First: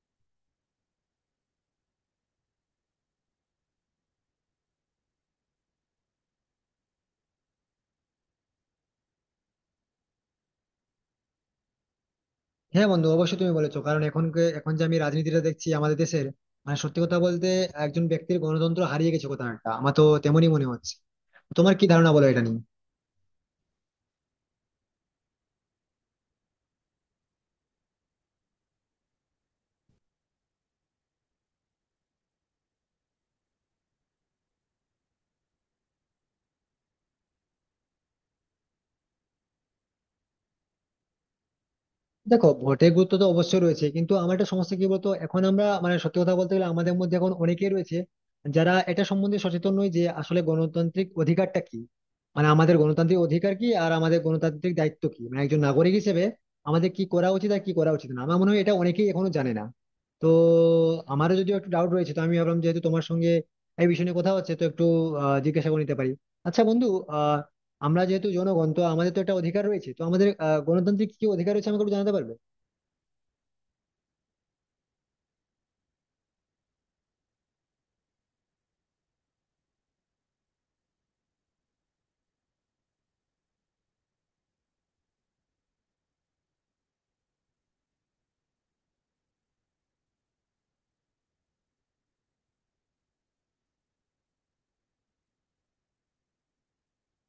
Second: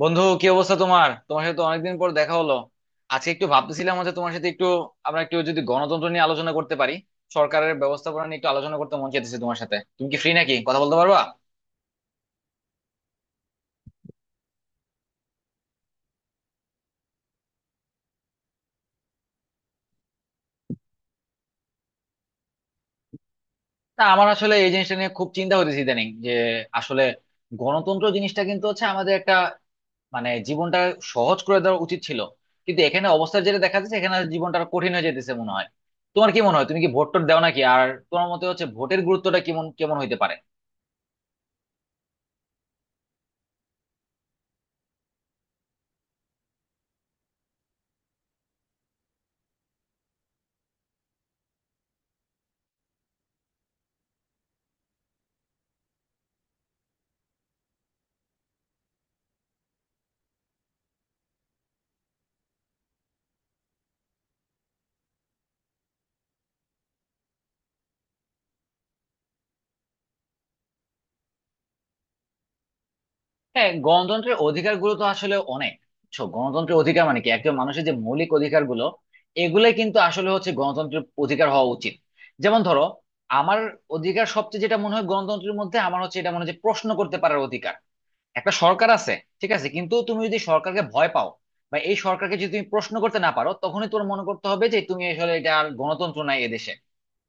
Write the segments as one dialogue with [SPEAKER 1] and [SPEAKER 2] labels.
[SPEAKER 1] বন্ধু, কি অবস্থা? তোমার তোমার সাথে তো অনেকদিন পর দেখা হলো। আজকে একটু ভাবতেছিলাম হচ্ছে তোমার সাথে একটু আমরা একটু যদি গণতন্ত্র নিয়ে আলোচনা করতে পারি, সরকারের ব্যবস্থাপনা নিয়ে একটু আলোচনা করতে মন চাইতেছে তোমার সাথে। তুমি কি ফ্রি, নাকি কথা বলতে পারবা?
[SPEAKER 2] হ্যাঁ বন্ধু, অবশ্যই তুমি বলেছো, কারণ এখন এখন যে আমি রাজনীতিটা দেখছি আমাদের দেশের, মানে সত্যি কথা বলতে, একজন ব্যক্তির গণতন্ত্র হারিয়ে গেছে কোথাও একটা, আমার তো তেমনই মনে হচ্ছে। তোমার কি ধারণা বলো এটা নিয়ে?
[SPEAKER 1] না, আমার আসলে এই জিনিসটা নিয়ে খুব চিন্তা হইতেছে ইদানিং যে, আসলে গণতন্ত্র জিনিসটা কিন্তু হচ্ছে আমাদের একটা, মানে জীবনটা সহজ করে দেওয়া উচিত ছিল, কিন্তু এখানে অবস্থা যেটা দেখা যাচ্ছে, এখানে জীবনটা আরো কঠিন হয়ে যেতেছে মনে হয়। তোমার কি মনে হয়, তুমি কি ভোট টোট দাও নাকি আর, তোমার মতে হচ্ছে ভোটের গুরুত্বটা কেমন কেমন হইতে পারে?
[SPEAKER 2] দেখো, ভোটের গুরুত্ব তো অবশ্যই রয়েছে, কিন্তু আমার একটা সমস্যা কি বলতো, এখন আমরা, মানে সত্যি কথা বলতে গেলে, আমাদের মধ্যে এখন অনেকেই রয়েছে যারা এটা সম্বন্ধে সচেতন নয় যে আসলে গণতান্ত্রিক অধিকারটা কি, মানে আমাদের গণতান্ত্রিক অধিকার কি আর আমাদের গণতান্ত্রিক দায়িত্ব কি, মানে একজন নাগরিক হিসেবে আমাদের কি করা উচিত আর কি করা উচিত না, আমার মনে হয় এটা অনেকেই এখনো জানে না। তো আমারও যদিও একটু ডাউট রয়েছে, তো আমি ভাবলাম, যেহেতু তোমার সঙ্গে এই বিষয় নিয়ে কথা হচ্ছে, তো একটু জিজ্ঞাসা করে নিতে পারি। আচ্ছা বন্ধু, আহ আমরা যেহেতু জনগণ, তো আমাদের তো একটা অধিকার রয়েছে, তো আমাদের গণতান্ত্রিক কি অধিকার রয়েছে আমাকে একটু জানাতে পারবে?
[SPEAKER 1] হ্যাঁ, গণতন্ত্রের অধিকার গুলো তো আসলে অনেক। বুঝছো? গণতন্ত্রের অধিকার মানে কি, একজন মানুষের যে মৌলিক অধিকার গুলো, এগুলাই কিন্তু আসলে হচ্ছে গণতন্ত্রের অধিকার হওয়া উচিত। যেমন ধরো, আমার অধিকার সবচেয়ে যেটা মনে হয় গণতন্ত্রের মধ্যে, আমার হচ্ছে এটা মনে হয় যে প্রশ্ন করতে পারার অধিকার। একটা সরকার আছে, ঠিক আছে, কিন্তু তুমি যদি সরকারকে ভয় পাও বা এই সরকারকে যদি তুমি প্রশ্ন করতে না পারো, তখনই তোমার মনে করতে হবে যে তুমি আসলে এটা আর গণতন্ত্র নাই এদেশে।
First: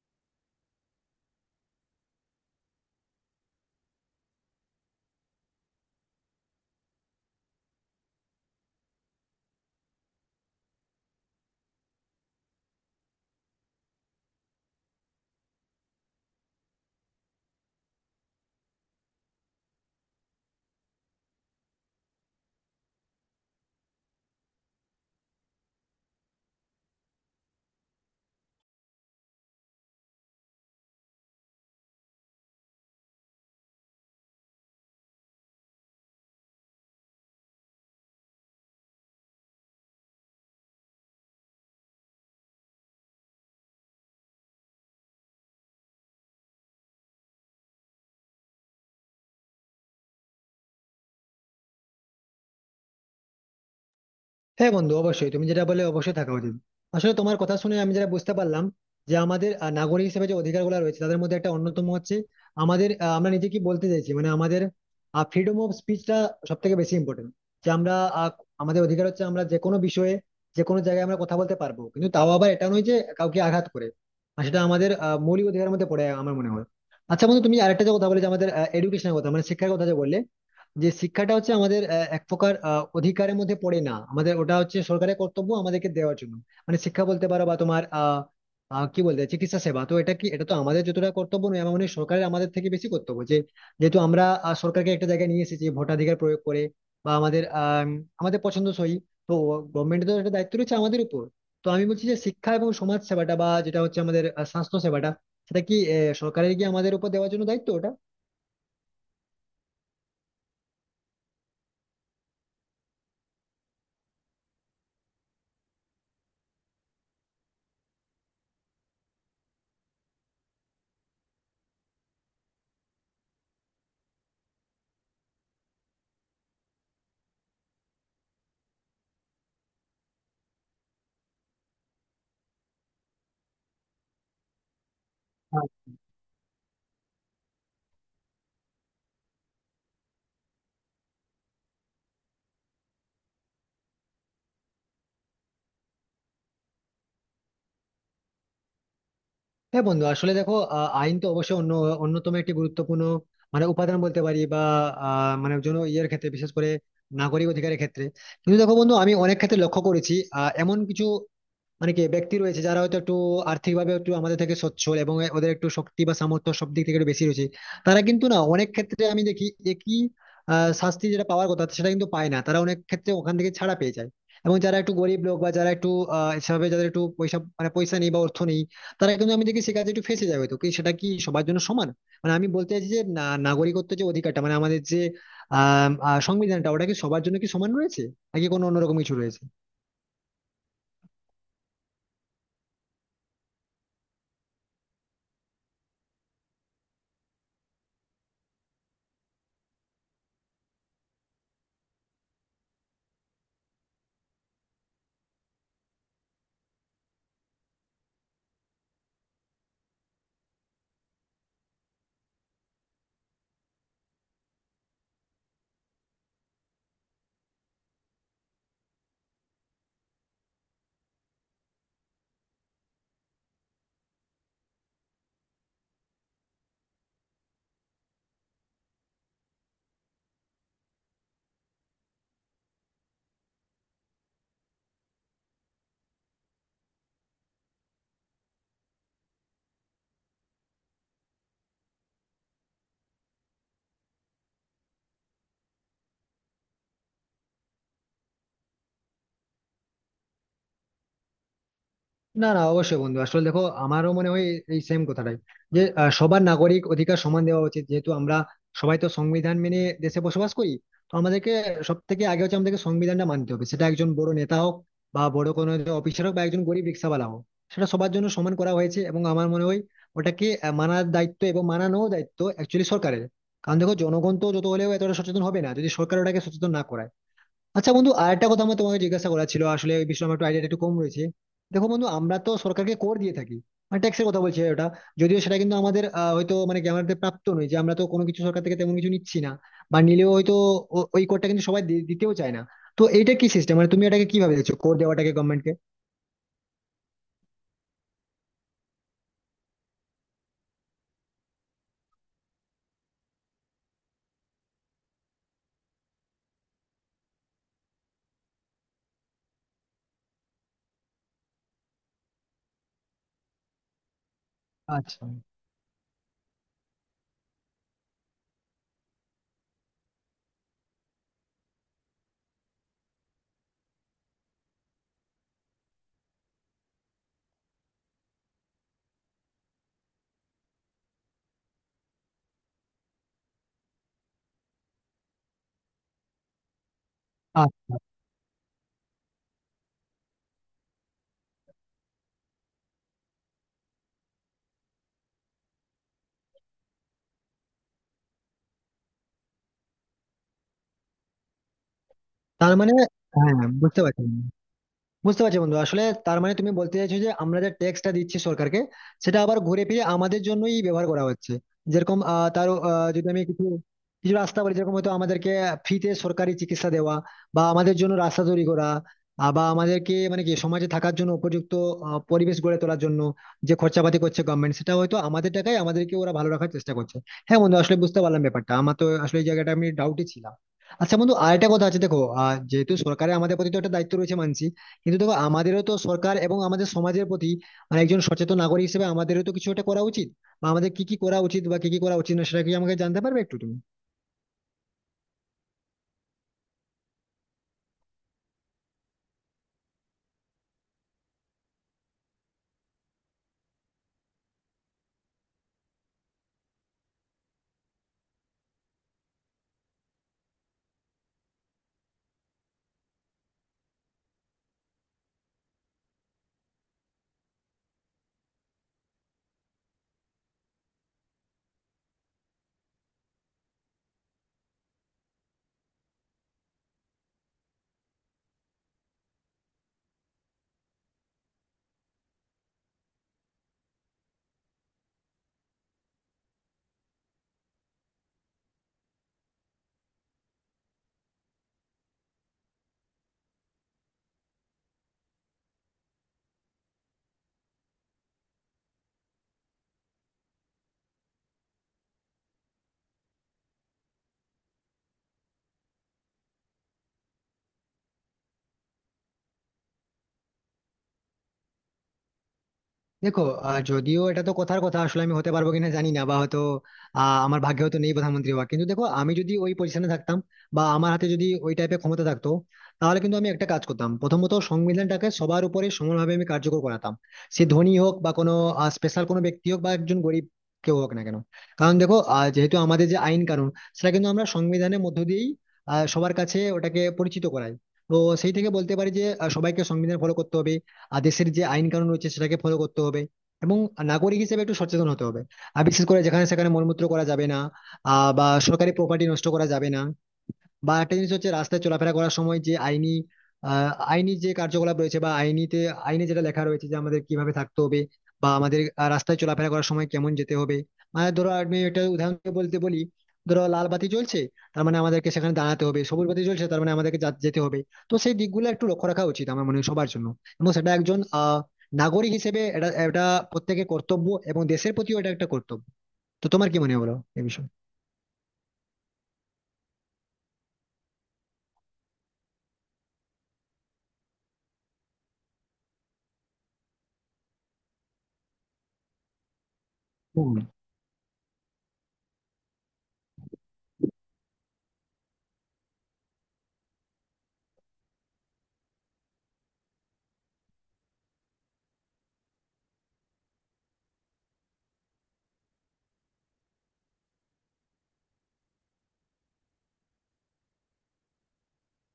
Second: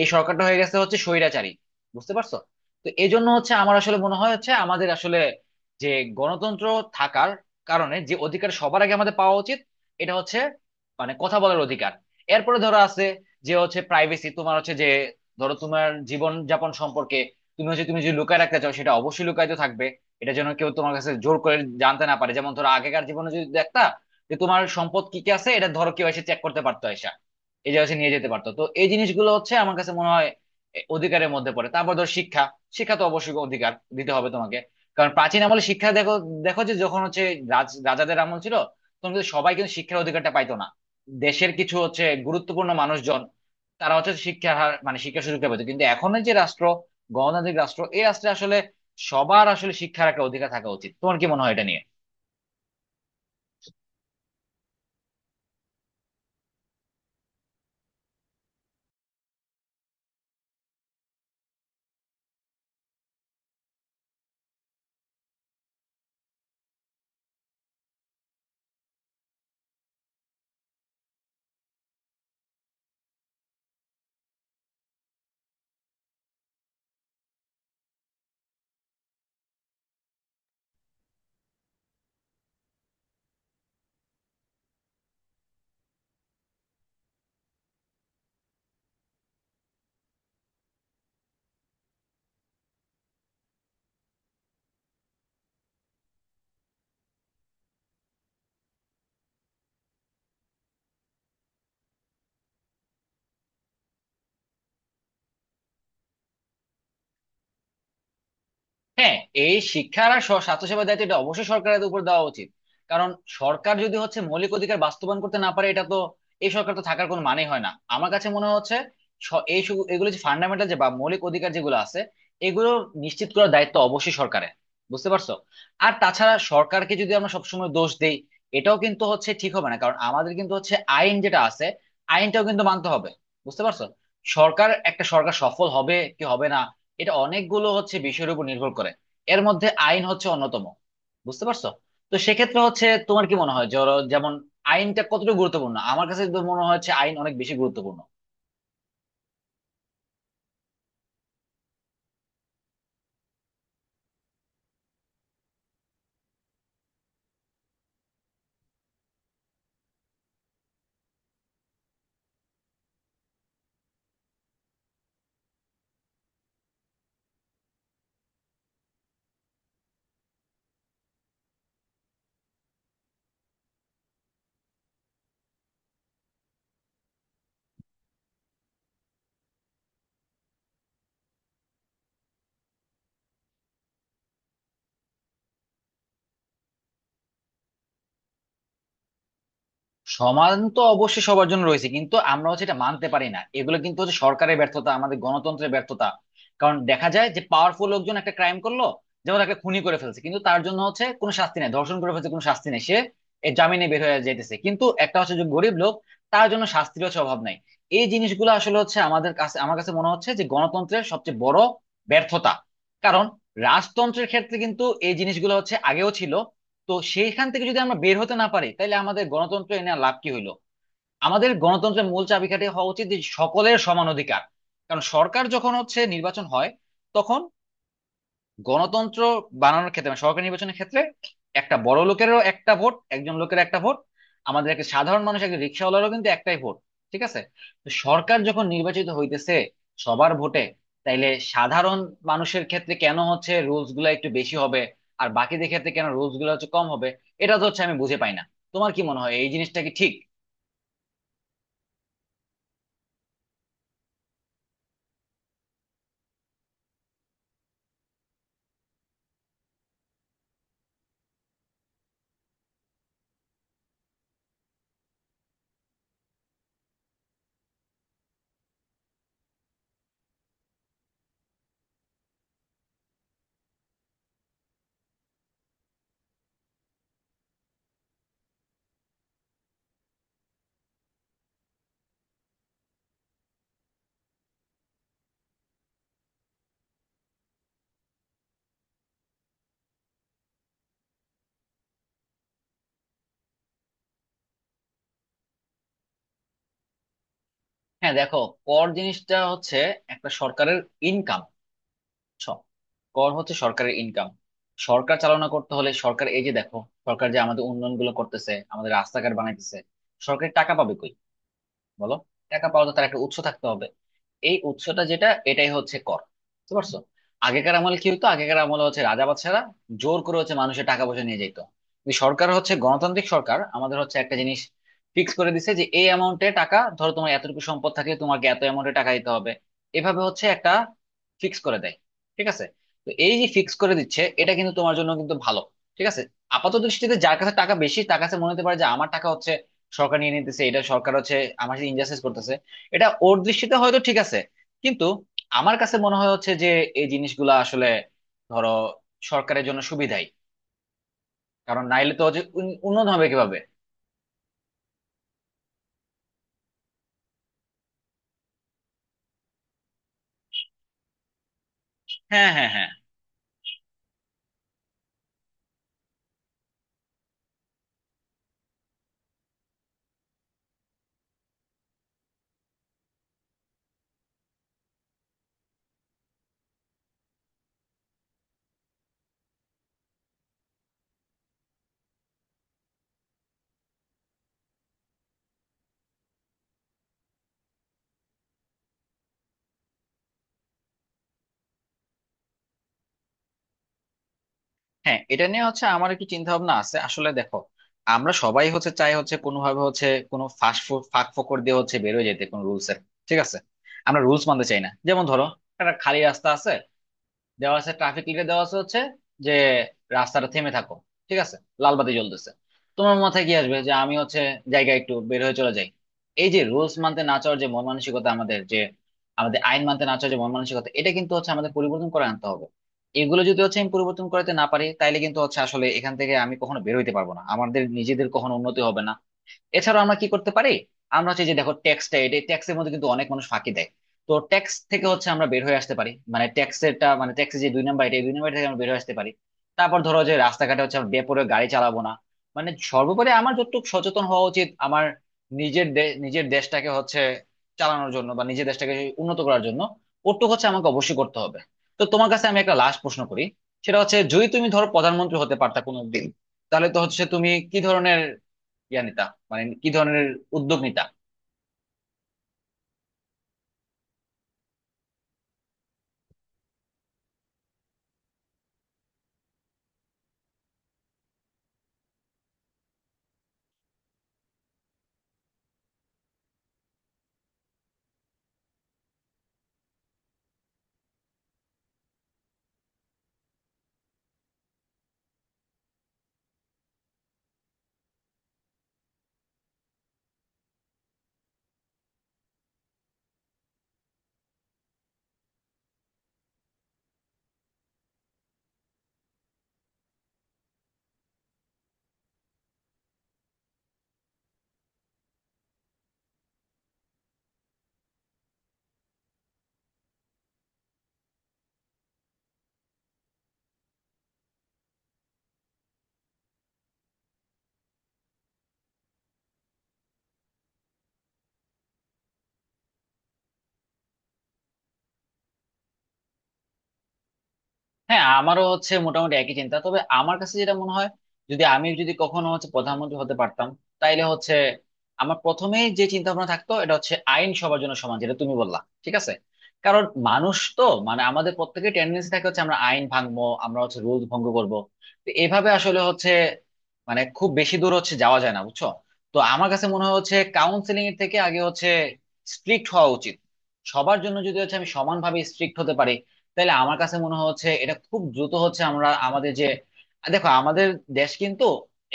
[SPEAKER 1] এই সরকারটা হয়ে গেছে হচ্ছে স্বৈরাচারী। বুঝতে পারছো? তো এই জন্য হচ্ছে আমার আসলে মনে হয় হচ্ছে, আমাদের আসলে যে গণতন্ত্র থাকার কারণে যে অধিকার সবার আগে আমাদের পাওয়া উচিত, এটা হচ্ছে মানে কথা বলার অধিকার। এরপরে ধরো আছে যে হচ্ছে প্রাইভেসি। তোমার হচ্ছে যে, ধরো তোমার জীবন যাপন সম্পর্কে তুমি হচ্ছে, তুমি যদি লুকায় রাখতে চাও, সেটা অবশ্যই লুকায়িত থাকবে। এটা যেন কেউ তোমার কাছে জোর করে জানতে না পারে। যেমন ধরো, আগেকার জীবনে যদি দেখতা, যে তোমার সম্পদ কি কি আছে, এটা ধরো কেউ এসে চেক করতে পারতো, এসে এই যে হচ্ছে নিয়ে যেতে পারতো। তো এই জিনিসগুলো হচ্ছে আমার কাছে মনে হয় এ, অধিকারের মধ্যে পড়ে। তারপর ধর শিক্ষা। শিক্ষা তো অবশ্যই অধিকার, দিতে হবে তোমাকে। কারণ প্রাচীন আমলে শিক্ষা দেখো, দেখো যে যখন হচ্ছে রাজ রাজাদের আমল ছিল, তখন কিন্তু সবাই কিন্তু শিক্ষার অধিকারটা পাইতো না। দেশের কিছু হচ্ছে গুরুত্বপূর্ণ মানুষজন, তারা হচ্ছে শিক্ষার হার মানে শিক্ষার সুযোগটা পেতো। কিন্তু এখন যে রাষ্ট্র, গণতান্ত্রিক রাষ্ট্র, এই রাষ্ট্রে আসলে সবার আসলে শিক্ষার একটা অধিকার থাকা উচিত। তোমার কি মনে হয় এটা নিয়ে?
[SPEAKER 2] হ্যাঁ বন্ধু, অবশ্যই তুমি যেটা বলে অবশ্যই থাকা উচিত। আসলে তোমার কথা শুনে আমি যেটা বুঝতে পারলাম, যে আমাদের নাগরিক হিসেবে যে অধিকারগুলো রয়েছে তাদের মধ্যে একটা অন্যতম হচ্ছে আমাদের আমরা নিজে কি বলতে চাইছি, মানে আমাদের ফ্রিডম অফ স্পিচটা সব থেকে বেশি ইম্পর্টেন্ট। যে আমরা আহ, আমাদের অধিকার হচ্ছে আমরা যে কোনো বিষয়ে যে কোনো জায়গায় আমরা কথা বলতে পারবো, কিন্তু তাও আবার এটা নয় যে কাউকে আঘাত করে। আর সেটা আমাদের মৌলিক অধিকারের মধ্যে পড়ে আমার মনে হয়। আচ্ছা বন্ধু, তুমি আরেকটা যে কথা বলে যে আমাদের এডুকেশনের কথা, মানে শিক্ষার কথা যে বললে, যে শিক্ষাটা হচ্ছে আমাদের এক প্রকার অধিকারের মধ্যে পড়ে না, আমাদের ওটা হচ্ছে সরকারের কর্তব্য আমাদেরকে দেওয়ার জন্য। মানে শিক্ষা বলতে পারো বা তোমার আহ আহ, কি বলতে হয়, চিকিৎসা সেবা, তো এটা কি, এটা তো আমাদের যতটা কর্তব্য নয়, আমার মনে হয় সরকারের আমাদের থেকে বেশি কর্তব্য। যে যেহেতু আমরা সরকারকে একটা জায়গায় নিয়ে এসেছি ভোটাধিকার প্রয়োগ করে বা আমাদের আমাদের পছন্দসই, তো গভর্নমেন্টের তো একটা দায়িত্ব রয়েছে আমাদের উপর। তো আমি বলছি যে শিক্ষা এবং সমাজ সেবাটা বা যেটা হচ্ছে আমাদের স্বাস্থ্য সেবাটা, সেটা কি সরকারের কি আমাদের উপর দেওয়ার জন্য দায়িত্ব ওটা?
[SPEAKER 1] হ্যাঁ, এই শিক্ষার আর স্বাস্থ্যসেবার দায়িত্ব এটা অবশ্যই সরকারের উপর দেওয়া উচিত। কারণ সরকার যদি হচ্ছে মৌলিক অধিকার বাস্তবায়ন করতে না পারে, এটা তো, এই সরকার তো থাকার কোনো মানে হয় না আমার কাছে মনে হচ্ছে। এগুলো যে ফান্ডামেন্টাল যে বা মৌলিক অধিকার যেগুলো আছে, এগুলো নিশ্চিত করার দায়িত্ব অবশ্যই সরকারের। বুঝতে পারছো? আর তাছাড়া সরকারকে যদি আমরা সবসময় দোষ দেই, এটাও কিন্তু হচ্ছে ঠিক হবে না। কারণ আমাদের কিন্তু হচ্ছে আইন যেটা আছে, আইনটাও কিন্তু মানতে হবে। বুঝতে পারছো? সরকার একটা সরকার সফল হবে কি হবে না, এটা অনেকগুলো হচ্ছে বিষয়ের উপর নির্ভর করে। এর মধ্যে আইন হচ্ছে অন্যতম। বুঝতে পারছো? তো সেক্ষেত্রে হচ্ছে তোমার কি মনে হয় যেমন আইনটা কতটা গুরুত্বপূর্ণ? আমার কাছে তো মনে হচ্ছে আইন অনেক বেশি গুরুত্বপূর্ণ।
[SPEAKER 2] হ্যাঁ বন্ধু, আসলে দেখো আইন তো অবশ্যই অন্যতম একটি গুরুত্বপূর্ণ, মানে উপাদান বলতে পারি, বা মানে জন্য ইয়ের ক্ষেত্রে, বিশেষ করে নাগরিক অধিকারের ক্ষেত্রে। কিন্তু দেখো বন্ধু, আমি অনেক ক্ষেত্রে লক্ষ্য করেছি এমন কিছু মানে কি ব্যক্তি রয়েছে যারা হয়তো একটু আর্থিকভাবে একটু আমাদের থেকে সচ্ছল এবং ওদের একটু শক্তি বা সামর্থ্য সব দিক থেকে একটু বেশি রয়েছে, তারা কিন্তু না অনেক ক্ষেত্রে আমি দেখি একই শাস্তি যেটা পাওয়ার কথা সেটা কিন্তু পায় না, তারা অনেক ক্ষেত্রে ওখান থেকে ছাড়া পেয়ে যায়। এবং যারা একটু গরিব লোক বা যারা একটু সেভাবে যাদের একটু পয়সা, মানে পয়সা নেই বা অর্থ নেই, তারা কিন্তু আমি দেখি সে কাজে একটু ফেঁসে যাবে। তো কি, সেটা কি সবার জন্য সমান? মানে আমি বলতে চাইছি যে না, নাগরিকত্ব যে অধিকারটা, মানে আমাদের যে আহ আহ, সংবিধানটা, ওটা কি সবার জন্য কি সমান রয়েছে, নাকি কোনো অন্যরকম কিছু রয়েছে?
[SPEAKER 1] সমাধান তো অবশ্যই সবার জন্য রয়েছে, কিন্তু আমরা হচ্ছে এটা মানতে পারি না। এগুলো কিন্তু হচ্ছে সরকারের ব্যর্থতা, আমাদের গণতন্ত্রের ব্যর্থতা। কারণ দেখা যায় যে পাওয়ারফুল লোকজন একটা ক্রাইম করলো, যেমন একটা খুনি করে ফেলছে, কিন্তু তার জন্য হচ্ছে কোনো শাস্তি নেই। ধর্ষণ করে ফেলছে, কোনো শাস্তি নেই, সে এর জামিনে বের হয়ে যেতেছে। কিন্তু একটা হচ্ছে যে গরিব লোক, তার জন্য শাস্তির হচ্ছে অভাব নাই। এই জিনিসগুলো আসলে হচ্ছে আমাদের কাছে, আমার কাছে মনে হচ্ছে যে গণতন্ত্রের সবচেয়ে বড় ব্যর্থতা। কারণ রাজতন্ত্রের ক্ষেত্রে কিন্তু এই জিনিসগুলো হচ্ছে আগেও ছিল। তো সেইখান থেকে যদি আমরা বের হতে না পারি, তাহলে আমাদের গণতন্ত্র এনে আর লাভ কি হইলো? আমাদের গণতন্ত্রের মূল চাবিকাঠি হওয়া উচিত যে সকলের সমান অধিকার। কারণ সরকার যখন হচ্ছে নির্বাচন হয়, তখন গণতন্ত্র বানানোর ক্ষেত্রে মানে সরকারি নির্বাচনের ক্ষেত্রে, একটা বড় লোকেরও একটা ভোট, একজন লোকের একটা ভোট, আমাদের একটা সাধারণ মানুষ, একটা রিক্সাওয়ালারও কিন্তু একটাই ভোট। ঠিক আছে? তো সরকার যখন নির্বাচিত হইতেছে সবার ভোটে, তাইলে সাধারণ মানুষের ক্ষেত্রে কেন হচ্ছে রুলস গুলা একটু বেশি হবে, আর বাকিদের ক্ষেত্রে কেন রুলস গুলা হচ্ছে কম হবে? এটা তো হচ্ছে আমি বুঝে পাই না। তোমার কি মনে হয়, এই জিনিসটা কি ঠিক?
[SPEAKER 2] না না, অবশ্যই বন্ধু, আসলে দেখো আমারও মনে হয় এই সেম কথাটাই, যে সবার নাগরিক অধিকার সমান দেওয়া উচিত, যেহেতু আমরা সবাই তো সংবিধান মেনে দেশে বসবাস করি। তো আমাদেরকে সব থেকে আগে হচ্ছে আমাদেরকে সংবিধানটা মানতে হবে, সেটা একজন বড় নেতা হোক বা বড় কোনো অফিসার হোক বা একজন গরিব রিক্সাওয়ালা হোক, সেটা সবার জন্য সমান করা হয়েছে। এবং আমার মনে হয় ওটাকে মানার দায়িত্ব এবং মানানো দায়িত্ব অ্যাকচুয়ালি সরকারের, কারণ দেখো জনগণ তো যত হলেও এতটা সচেতন হবে না যদি সরকার ওটাকে সচেতন না করায়। আচ্ছা বন্ধু, আর একটা কথা আমার তোমাকে জিজ্ঞাসা করা ছিল, আসলে এই বিষয়ে আমার একটু আইডিয়াটা একটু কম রয়েছে। দেখো বন্ধু, আমরা তো সরকারকে কর দিয়ে থাকি, মানে ট্যাক্সের কথা বলছি ওটা। যদিও সেটা কিন্তু আমাদের হয়তো মানে কি আমাদের প্রাপ্ত নয়, যে আমরা তো কোনো কিছু সরকার থেকে তেমন কিছু নিচ্ছি না, বা নিলেও হয়তো ওই করটা কিন্তু সবাই দিতেও চায় না। তো এইটা কি সিস্টেম, মানে তুমি এটাকে কিভাবে দেখছো কর দেওয়াটাকে গভর্নমেন্টকে?
[SPEAKER 1] হ্যাঁ দেখো, কর জিনিসটা হচ্ছে একটা সরকারের ইনকাম। বুঝছো? কর হচ্ছে সরকারের ইনকাম। সরকার চালনা করতে হলে সরকার, এই যে দেখো, সরকার যে আমাদের উন্নয়ন গুলো করতেছে, আমাদের রাস্তাঘাট বানাইতেছে, সরকার টাকা পাবে কই বলো? টাকা পাওয়া তো তার একটা উৎস থাকতে হবে। এই উৎসটা
[SPEAKER 2] আচ্ছা।
[SPEAKER 1] যেটা, এটাই হচ্ছে কর। বুঝতে পারছো? আগেকার আমলে কি হতো, আগেকার আমলে হচ্ছে রাজা বাদশারা জোর করে হচ্ছে মানুষের টাকা পয়সা নিয়ে যেত। কিন্তু সরকার হচ্ছে গণতান্ত্রিক সরকার, আমাদের হচ্ছে একটা জিনিস ফিক্স করে দিছে যে এই অ্যামাউন্টে টাকা, ধরো তোমার এতটুকু সম্পদ থাকলে তোমাকে এত অ্যামাউন্টে টাকা দিতে হবে। এভাবে হচ্ছে একটা ফিক্স করে দেয়। ঠিক আছে? তো এই যে ফিক্স করে দিচ্ছে, এটা কিন্তু তোমার জন্য কিন্তু ভালো। ঠিক আছে? আপাত দৃষ্টিতে যার কাছে টাকা
[SPEAKER 2] আচ্ছা।
[SPEAKER 1] বেশি, তার কাছে মনে হতে পারে যে আমার টাকা হচ্ছে সরকার নিয়ে নিতেছে, এটা সরকার হচ্ছে আমার সাথে ইনজাস্টিস করতেছে। এটা ওর দৃষ্টিতে হয়তো ঠিক আছে, কিন্তু আমার কাছে মনে হয় হচ্ছে যে এই জিনিসগুলা আসলে, ধরো, সরকারের জন্য সুবিধাই। কারণ নাইলে তো হচ্ছে
[SPEAKER 2] তার মানে,
[SPEAKER 1] উন্নয়ন হবে
[SPEAKER 2] হ্যাঁ,
[SPEAKER 1] কিভাবে?
[SPEAKER 2] বুঝতে পারছি। বুঝতে পারছি বন্ধু, আসলে তার মানে তুমি বলতে চাইছো যে আমরা যে ট্যাক্সটা দিচ্ছি সরকারকে, সেটা আবার ঘুরে ফিরে আমাদের জন্যই ব্যবহার করা হচ্ছে। যেরকম
[SPEAKER 1] হ্যাঁ,
[SPEAKER 2] তার
[SPEAKER 1] হ্যাঁ, হ্যাঁ।
[SPEAKER 2] যদি আমি কিছু কিছু রাস্তা বলি, যেরকম হয়তো আমাদেরকে ফ্রিতে সরকারি চিকিৎসা দেওয়া, বা আমাদের জন্য রাস্তা তৈরি করা, বা আমাদেরকে মানে কি সমাজে থাকার জন্য উপযুক্ত পরিবেশ গড়ে তোলার জন্য যে খরচাপাতি করছে গভর্নমেন্ট, সেটা হয়তো আমাদের টাকায় আমাদেরকে ওরা ভালো রাখার চেষ্টা করছে। হ্যাঁ বন্ধু, আসলে বুঝতে পারলাম ব্যাপারটা, আমার তো আসলে এই জায়গাটা আমি ডাউটে ছিলাম। আচ্ছা বন্ধু, আরেকটা কথা আছে, দেখো যেহেতু সরকারের আমাদের প্রতি তো একটা দায়িত্ব রয়েছে মানছি, কিন্তু দেখো আমাদেরও তো সরকার এবং আমাদের সমাজের প্রতি, মানে একজন সচেতন নাগরিক হিসেবে আমাদেরও তো কিছু একটা করা উচিত, বা আমাদের কি কি করা উচিত বা কি কি করা উচিত না, সেটা কি আমাকে জানতে পারবে একটু তুমি?
[SPEAKER 1] হ্যাঁ, এটা নিয়ে হচ্ছে আমার কি চিন্তা ভাবনা আছে আসলে, দেখো, আমরা সবাই হচ্ছে চাই হচ্ছে কোনোভাবে হচ্ছে কোনো ফাঁস, ফাঁক ফোকর দিয়ে হচ্ছে বেরোয় যেতে কোনো রুলস এর। ঠিক আছে? আমরা রুলস মানতে চাই না। যেমন ধরো, একটা খালি রাস্তা আছে, দেওয়া আছে ট্রাফিক লিটে, দেওয়া আছে হচ্ছে যে রাস্তাটা থেমে থাকো। ঠিক আছে? লাল বাতি জ্বলতেছে, তোমার মাথায় কি আসবে যে আমি হচ্ছে জায়গায় একটু বের হয়ে চলে যাই। এই যে রুলস মানতে না চাওয়ার যে মন মানসিকতা আমাদের, যে আমাদের আইন মানতে না চাওয়ার যে মন মানসিকতা, এটা কিন্তু হচ্ছে আমাদের পরিবর্তন করে আনতে হবে। এগুলো যদি হচ্ছে আমি পরিবর্তন করতে না পারি, তাইলে কিন্তু হচ্ছে আসলে এখান থেকে আমি কখনো বের হইতে পারবো না, আমাদের নিজেদের কখনো উন্নতি হবে না। এছাড়াও আমরা কি করতে পারি? আমরা হচ্ছে যে দেখো, ট্যাক্সটা, এটা ট্যাক্সের মধ্যে কিন্তু অনেক মানুষ ফাঁকি দেয়। তো ট্যাক্স থেকে হচ্ছে আমরা বের হয়ে আসতে পারি, মানে ট্যাক্সেরটা, মানে ট্যাক্সের যে দুই নাম্বার, এটা, এই দুই নাম্বার থেকে আমরা বের হয়ে আসতে পারি। তারপর ধরো যে রাস্তাঘাটে হচ্ছে আমরা বেপরোয়া গাড়ি চালাবো না। মানে সর্বোপরি আমার যতটুকু সচেতন হওয়া উচিত আমার নিজের দেশটাকে হচ্ছে চালানোর জন্য বা নিজের দেশটাকে উন্নত করার জন্য, ওটুকু হচ্ছে আমাকে অবশ্যই করতে হবে। তো তোমার কাছে আমি একটা লাস্ট প্রশ্ন করি। সেটা হচ্ছে যদি তুমি ধরো প্রধানমন্ত্রী হতে পারতা কোনো দিন, তাহলে তো হচ্ছে তুমি কি ধরনের ইয়া নিতা, মানে কি ধরনের উদ্যোগ নিতা?
[SPEAKER 2] দেখো যদিও এটা তো কথার কথা, আসলে আমি হতে পারবো কিনা জানি না, বা হয়তো আমার ভাগ্যে হয়তো নেই প্রধানমন্ত্রী হওয়া, কিন্তু দেখো আমি যদি ওই পজিশনে থাকতাম বা আমার হাতে যদি ওই টাইপের ক্ষমতা থাকতো, তাহলে কিন্তু আমি একটা কাজ করতাম, প্রথমত সংবিধানটাকে সবার উপরে সমানভাবে আমি কার্যকর করাতাম। সে ধনী হোক বা কোনো স্পেশাল কোনো ব্যক্তি হোক বা একজন গরিব, কেউ হোক না কেন। কারণ দেখো যেহেতু আমাদের যে আইন কানুন, সেটা কিন্তু আমরা সংবিধানের মধ্য দিয়েই সবার কাছে ওটাকে পরিচিত করাই। তো সেই থেকে বলতে পারি যে সবাইকে সংবিধান ফলো করতে হবে, আর দেশের যে আইন কানুন রয়েছে সেটাকে ফলো করতে হবে, এবং নাগরিক হিসেবে একটু সচেতন হতে হবে। আর বিশেষ করে যেখানে সেখানে মলমূত্র করা যাবে না, বা সরকারি প্রপার্টি নষ্ট করা যাবে না, বা একটা জিনিস হচ্ছে রাস্তায় চলাফেরা করার সময় যে আইনি যে কার্যকলাপ রয়েছে, বা আইনে যেটা লেখা রয়েছে যে আমাদের কিভাবে থাকতে হবে, বা আমাদের রাস্তায় চলাফেরা করার সময় কেমন যেতে হবে। মানে ধরো আমি এটা উদাহরণ দিয়ে বলতে বলি, ধরো লাল বাতি চলছে, তার মানে আমাদেরকে সেখানে দাঁড়াতে হবে, সবুজ বাতি চলছে তার মানে আমাদেরকে যেতে হবে। তো সেই দিকগুলো একটু লক্ষ্য রাখা উচিত আমার মনে হয় সবার জন্য, এবং সেটা একজন নাগরিক হিসেবে এটা এটা প্রত্যেকের কর্তব্য এবং দেশের প্রতিও এটা একটা কর্তব্য। তো তোমার কি মনে হয় বলো এই বিষয়ে?
[SPEAKER 1] হ্যাঁ, আমারও হচ্ছে মোটামুটি একই চিন্তা। তবে আমার কাছে যেটা মনে হয়, যদি আমি কখনো হচ্ছে প্রধানমন্ত্রী হতে পারতাম, তাইলে হচ্ছে আমার প্রথমেই যে চিন্তা ভাবনা থাকতো, এটা হচ্ছে আইন সবার জন্য সমান, যেটা তুমি বললা। ঠিক আছে? কারণ
[SPEAKER 2] হুম।
[SPEAKER 1] মানুষ তো, মানে আমাদের প্রত্যেকের টেন্ডেন্সি থাকে হচ্ছে আমরা আইন ভাঙবো, আমরা হচ্ছে রুল ভঙ্গ করব। তো এভাবে আসলে হচ্ছে মানে খুব বেশি দূর হচ্ছে যাওয়া যায় না, বুঝছো? তো আমার কাছে মনে হয় হচ্ছে কাউন্সিলিং এর থেকে আগে হচ্ছে স্ট্রিক্ট হওয়া উচিত। সবার জন্য যদি হচ্ছে আমি সমানভাবে স্ট্রিক্ট হতে পারি, তাহলে আমার কাছে মনে হচ্ছে এটা খুব দ্রুত হচ্ছে আমরা আমাদের যে, দেখো আমাদের দেশ কিন্তু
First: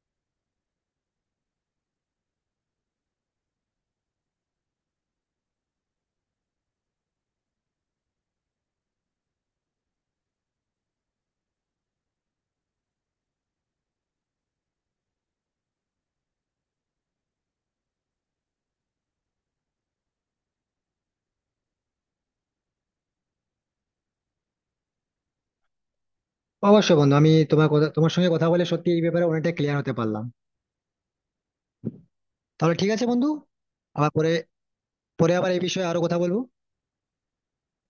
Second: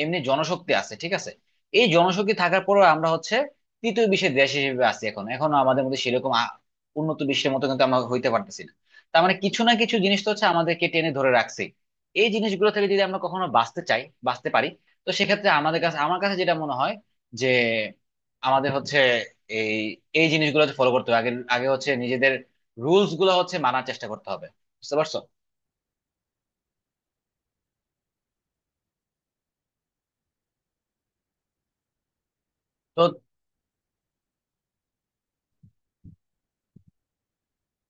[SPEAKER 1] এমনি জনশক্তি আছে। ঠিক আছে? এই জনশক্তি থাকার পরেও আমরা হচ্ছে তৃতীয় বিশ্বের দেশ হিসেবে আছি এখন, এখনো আমাদের মধ্যে সেরকম উন্নত বিশ্বের মতো কিন্তু আমরা হইতে পারতেছি না। তার মানে কিছু না কিছু জিনিস তো হচ্ছে আমাদেরকে টেনে ধরে রাখছে। এই জিনিসগুলো থেকে যদি আমরা কখনো বাঁচতে চাই, বাঁচতে পারি, তো সেক্ষেত্রে আমাদের কাছে, আমার কাছে যেটা মনে হয়, যে আমাদের হচ্ছে এই, এই জিনিসগুলো ফলো করতে হবে। আগে আগে হচ্ছে রুলস গুলো হচ্ছে মানার চেষ্টা করতে হবে। বুঝতে পারছো?
[SPEAKER 2] অবশ্যই বন্ধু, আমি তোমার কথা, তোমার সঙ্গে কথা বলে সত্যি এই ব্যাপারে অনেকটা ক্লিয়ার হতে পারলাম। তাহলে ঠিক
[SPEAKER 1] তো
[SPEAKER 2] আছে বন্ধু, আবার পরে, পরে আবার এই বিষয়ে আরো কথা বলবো।